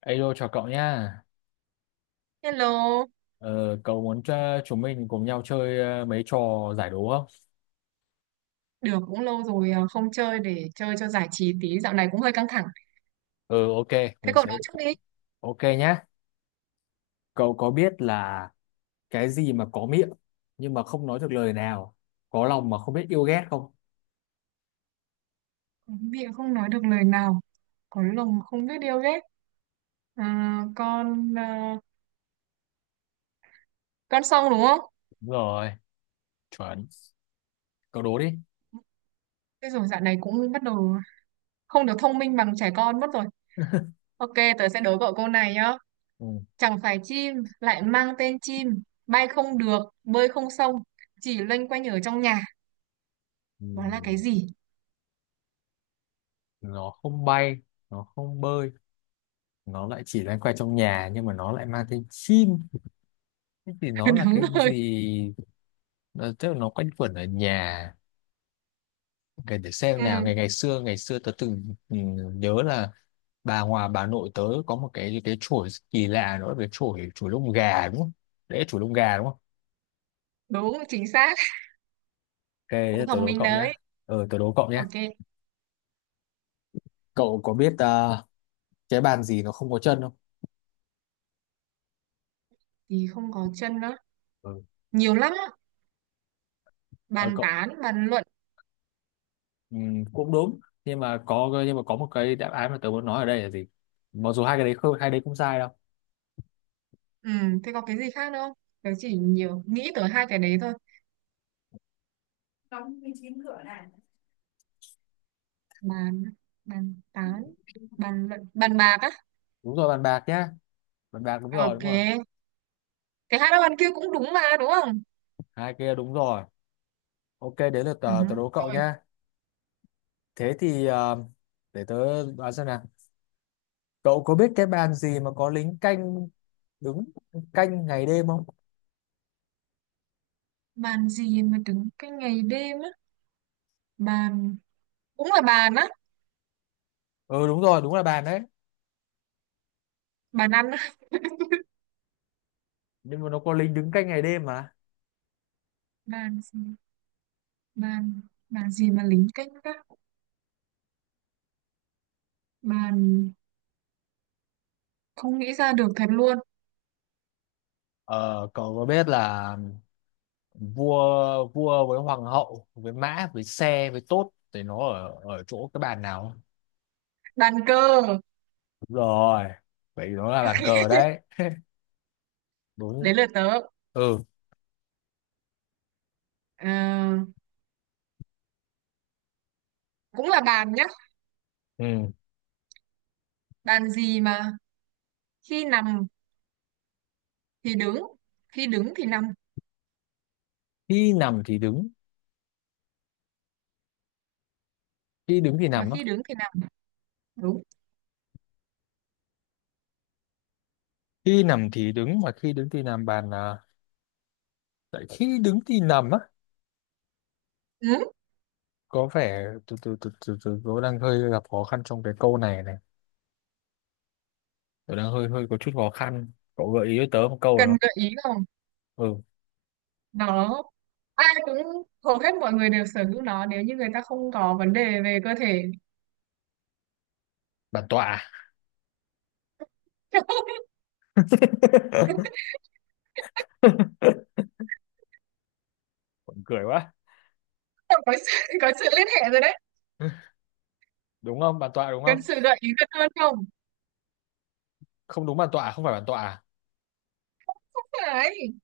Alo chào cậu nha. Hello, Ờ, Cậu muốn cho chúng mình cùng nhau chơi mấy trò giải đố không? được cũng lâu rồi à, không chơi để chơi cho giải trí tí, dạo này cũng hơi căng thẳng. Ừ, ok, Thế mình cậu nói sẽ trước đi. ok nhá. Cậu có biết là cái gì mà có miệng nhưng mà không nói được lời nào, có lòng mà không biết yêu ghét không? Miệng không nói được lời nào, có lòng không biết điều ghét. À, con xong đúng không? Đúng rồi, chuẩn. Cậu đố đi. Thế rồi dạo này cũng bắt đầu không được thông minh bằng trẻ con mất rồi. Ok, tớ sẽ đố cậu câu này nhá. Ừ. Chẳng phải chim, lại mang tên chim, bay không được, bơi không xong, chỉ loanh quanh ở trong nhà. Ừ. Đó là cái gì? Nó không bay, nó không bơi, nó lại chỉ loanh quanh trong nhà nhưng mà nó lại mang tên chim. Thế thì nó là Đúng cái rồi. gì? Tức là nó quanh quẩn ở nhà. Để xem Ừ, nào, ngày ngày xưa tớ từng nhớ là bà nội tớ có một cái chổi rất kỳ lạ, nữa cái chổi chổi lông gà đúng không? Đấy, chổi lông gà đúng không? đúng, chính xác. Ok, Cũng thế tớ thông đố minh cậu đấy. nhá. Tớ đố cậu nhá. Ok. Cậu có biết cái bàn gì nó không có chân không? Thì không có chân á, Ừ. nhiều lắm á. ờ, Bàn Cậu, tán, bàn luận. Cũng đúng, nhưng mà có một cái đáp án mà tớ muốn nói ở đây là gì, mặc dù hai đấy không sai đâu. Ừ, thế có cái gì khác nữa không? Tớ chỉ nhiều nghĩ tới hai cái đấy thôi. Bàn, bàn tán, bàn luận, bàn bạc á. Đúng rồi, bàn bạc nhá. Bàn bạc, đúng rồi, đúng Ok, rồi. cái hát bàn kia cũng đúng mà, đúng không? Hai kia đúng rồi. Ok, đến lượt Ừ. tớ, tớ đố cậu Rồi, nhá. Thế thì để tớ đoán xem nào. Cậu có biết cái bàn gì mà có lính canh đứng canh ngày đêm không? bàn gì mà đứng cái ngày đêm á? Bàn, cũng là bàn á. Ừ đúng rồi, đúng là bàn đấy. Bàn ăn á. Nhưng mà nó có lính đứng canh ngày đêm mà. Bàn gì? Bàn bàn gì mà lính canh gác? Bàn, không nghĩ ra được thật luôn. Ờ, cậu có biết là vua vua với hoàng hậu với mã với xe với tốt thì nó ở ở chỗ cái bàn nào không? Bàn cờ. Đúng rồi. Vậy nó là bàn cờ đấy. Đúng. Đấy là tớ. Ừ. Ờ, cũng là bàn nhá. Ừ. Bàn gì mà khi nằm thì đứng, khi đứng thì nằm, Khi nằm thì đứng, khi đứng thì mà nằm á. khi đứng thì nằm, đúng. Khi nằm thì đứng mà khi đứng thì nằm bàn à, tại khi đứng thì nằm á. Ừ. Có vẻ từ từ từ từ từ tôi đang hơi gặp khó khăn trong cái câu này này, tôi đang hơi hơi có chút khó khăn, cậu gợi ý cho tớ một câu Cần rồi không? gợi ý không? Ừ. Nó, ai cũng, hầu hết mọi người đều sở hữu nó nếu như người ta không có vấn đề về cơ thể. Bản tọa à? Cười quá. Có sự, có sự liên hệ rồi đấy. Đúng không, bản tọa đúng Cần không? sự gợi ý gần hơn không? Không, đúng bản tọa à? Không phải bản tọa à? Đấy,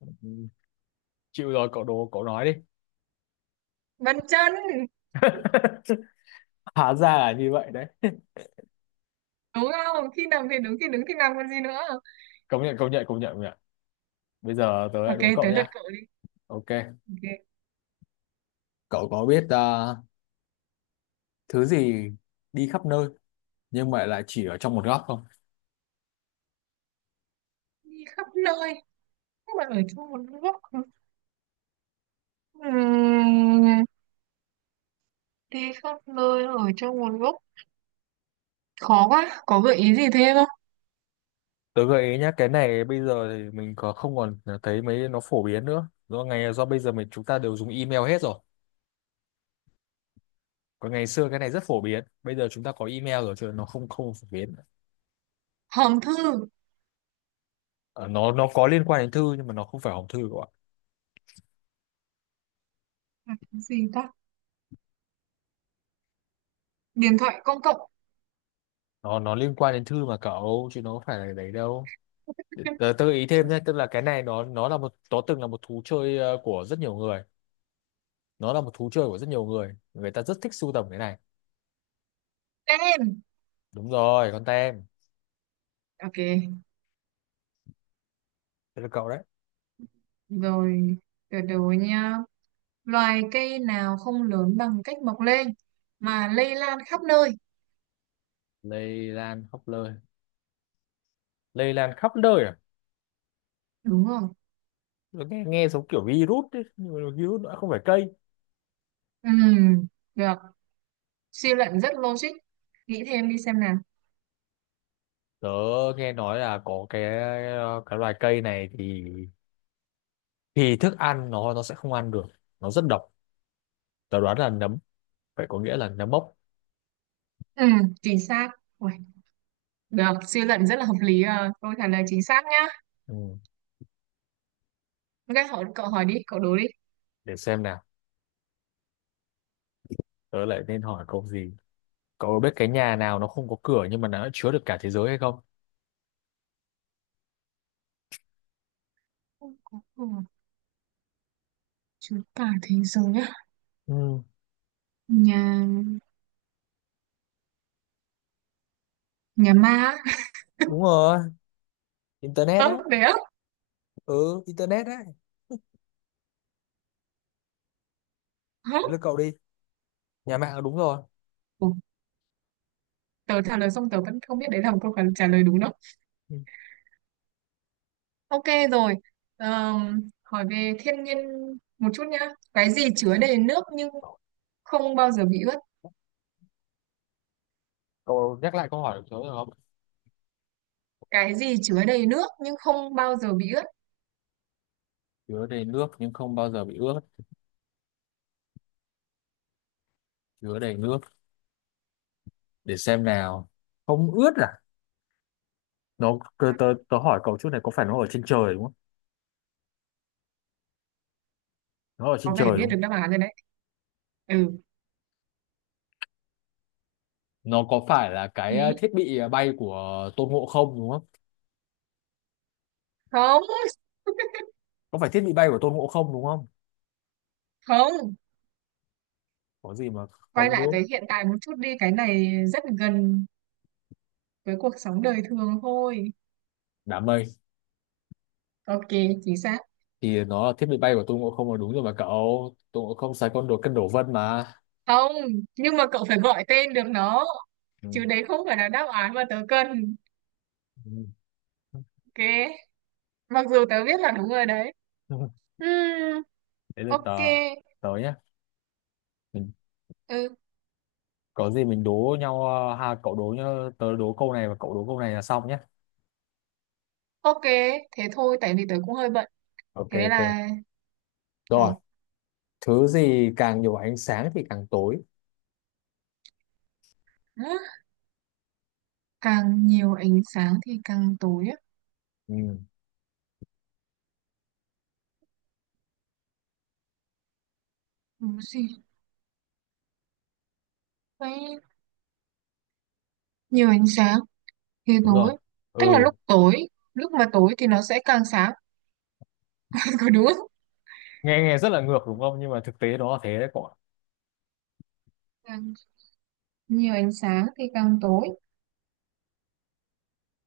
Ừ, chịu rồi, cậu nói đi. bàn chân. Hóa ra là như vậy đấy. Đúng không, khi nằm thì đứng, khi đứng thì nằm, còn gì nữa. Công nhận, công nhận, công nhận, công nhận. Bây giờ tớ lại Ok, đố cậu tới lượt nha. cậu đi. Ok. Ok, Cậu có biết à, thứ gì đi khắp nơi nhưng mà lại chỉ ở trong một góc không? đi khắp nơi nhưng mà ở trong một góc. Ừm, Đi khắp nơi ở trong một góc, khó quá, có gợi ý gì thêm không? Tớ gợi ý nhá, cái này bây giờ thì mình không còn thấy mấy nó phổ biến nữa. Do bây giờ chúng ta đều dùng email hết rồi. Còn ngày xưa cái này rất phổ biến. Bây giờ chúng ta có email rồi, chứ nó không không phổ biến. Hòm thư. Ờ, nó có liên quan đến thư nhưng mà nó không phải hòm thư các bạn. Là cái gì ta? Điện thoại công cộng. Nó liên quan đến thư mà cậu, chứ nó không phải là đấy đâu. Tớ gợi ý thêm nhé, tức là cái này nó từng là một thú chơi của rất nhiều người. Nó là một thú chơi của rất nhiều người. Người ta rất thích sưu tầm cái này. Tên Đúng rồi, con tem. ok, Thế là cậu đấy. rồi, từ từ nha, loài cây nào không lớn bằng cách mọc lên mà lây lan khắp nơi? Lây lan khắp nơi. Lây lan khắp nơi à? Đúng rồi. Nó nghe giống kiểu virus ấy, nhưng mà virus nó không phải cây. Ừ, được, suy luận rất logic, nghĩ thêm đi xem nào. Tớ nghe nói là có cái loài cây này thì thức ăn nó sẽ không ăn được, nó rất độc. Tớ đoán là nấm, phải có nghĩa là nấm mốc. Ừ, chính xác. Ui, được, suy luận rất là hợp lý à. Câu trả lời chính xác nhá. Ừ. Ok, hỏi cậu, hỏi đi cậu, đố đi. Để xem nào, tớ lại nên hỏi câu gì. Cậu biết cái nhà nào nó không có cửa nhưng mà nó lại chứa được cả thế giới hay không? Không có của Chúa cả thế giới á. Ừ, Nhà, nhà ma á. đúng rồi, internet đấy. Không đấy á? Ừ, internet đấy. Hả? Đấy là cậu đi. Nhà mạng là đúng rồi. Ủa, tớ trả lời xong tớ vẫn không biết đấy là một câu trả lời đúng đâu. Ừ. Ok, rồi. Hỏi về thiên nhiên một chút nhá. Cái gì chứa đầy nước nhưng không bao giờ bị ướt? Cậu nhắc lại câu hỏi của tớ được không? Cái gì chứa đầy nước nhưng không bao giờ bị ướt? Chứa đầy nước nhưng không bao giờ bị ướt. Chứa đầy nước, để xem nào, không ướt à? Nó, À, tớ hỏi cậu chút này, có phải nó ở trên trời đúng không? Nó ở trên có vẻ trời biết đúng được không? đáp án rồi đấy. Ừ, Nó có phải là cái ý, thiết bị bay của Tôn Ngộ không đúng không? không, Có phải thiết bị bay của Tôn Ngộ không đúng không? không, Có gì mà quay không lại đúng. với hiện tại một chút đi, cái này rất gần với cuộc sống đời thường thôi. Đám mây. Ok, chính xác. Thì nó là thiết bị bay của Tôn Ngộ không là đúng rồi mà cậu, Tôn Ngộ không xài con đồ cân đổ vân mà. Không, nhưng mà cậu phải gọi tên được nó, Ừ. chứ đấy không phải là đáp án mà tớ cần. Ừ. Ok, mặc dù tớ biết là đúng rồi đấy. Ừm, Đấy là tớ, ok. tớ nhá. Mình, Ừ, có gì mình đố nhau ha, cậu đố nhá. Tớ đố câu này và cậu đố câu này là xong nhá. ok, thế thôi tại vì tớ cũng hơi bận, Ok. thế nên Ok. là, Rồi. rồi. Thứ gì càng nhiều ánh sáng thì càng tối? Hả? Càng nhiều ánh sáng thì càng tối á? Ừ, Đúng gì. Đấy, nhiều ánh sáng thì đúng rồi. tối, tức là Ừ, lúc tối, lúc mà tối thì nó sẽ càng sáng. Có đúng không? nghe nghe rất là ngược đúng không, nhưng mà thực tế nó là thế đấy cậu ạ. Càng nhiều ánh sáng thì càng tối,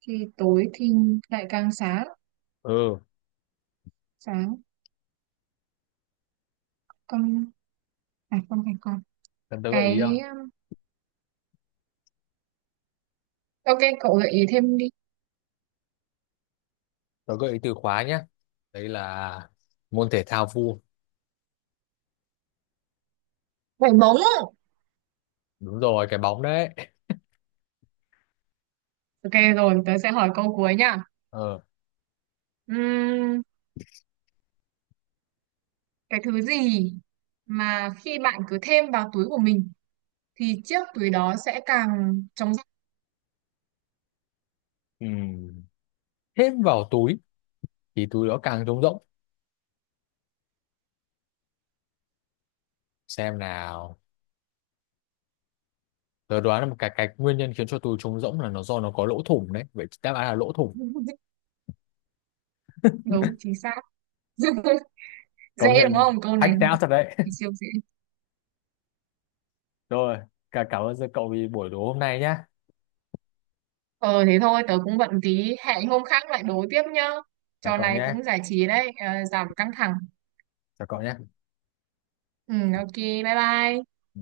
thì tối thì lại càng sáng, Ừ. sáng, còn, phải không, phải con, Cần tớ gợi ý cái không? Ok cậu gợi ý thêm đi. Tớ gợi ý từ khóa nhé, đấy là môn thể thao vua. Vải móng. Đúng rồi, cái bóng đấy. Ok, rồi tớ sẽ hỏi câu cuối nha. Ờ. Ừm, cái thứ gì mà khi bạn cứ thêm vào túi của mình thì chiếc túi đó sẽ càng trống Ừ. Thêm vào túi thì túi đó càng trống rỗng. Xem nào, tớ đoán là một cái nguyên nhân khiến cho túi trống rỗng là nó do nó có lỗ thủng, đấy vậy đáp án là lỗ thủng. rỗng? Đúng, chính xác. Công Dễ đúng nhận, không câu này, hack thôi não thật đấy. thì siêu dễ. Rồi, cảm ơn cậu vì buổi đố hôm nay nhá. Ờ thế thôi, tớ cũng bận tí, hẹn hôm khác lại đối tiếp nhá. Chào Trò cậu này nhé. cũng giải trí đấy, ờ, giảm căng thẳng. Chào cậu nhé. Ừ, ok, bye bye. Ừ.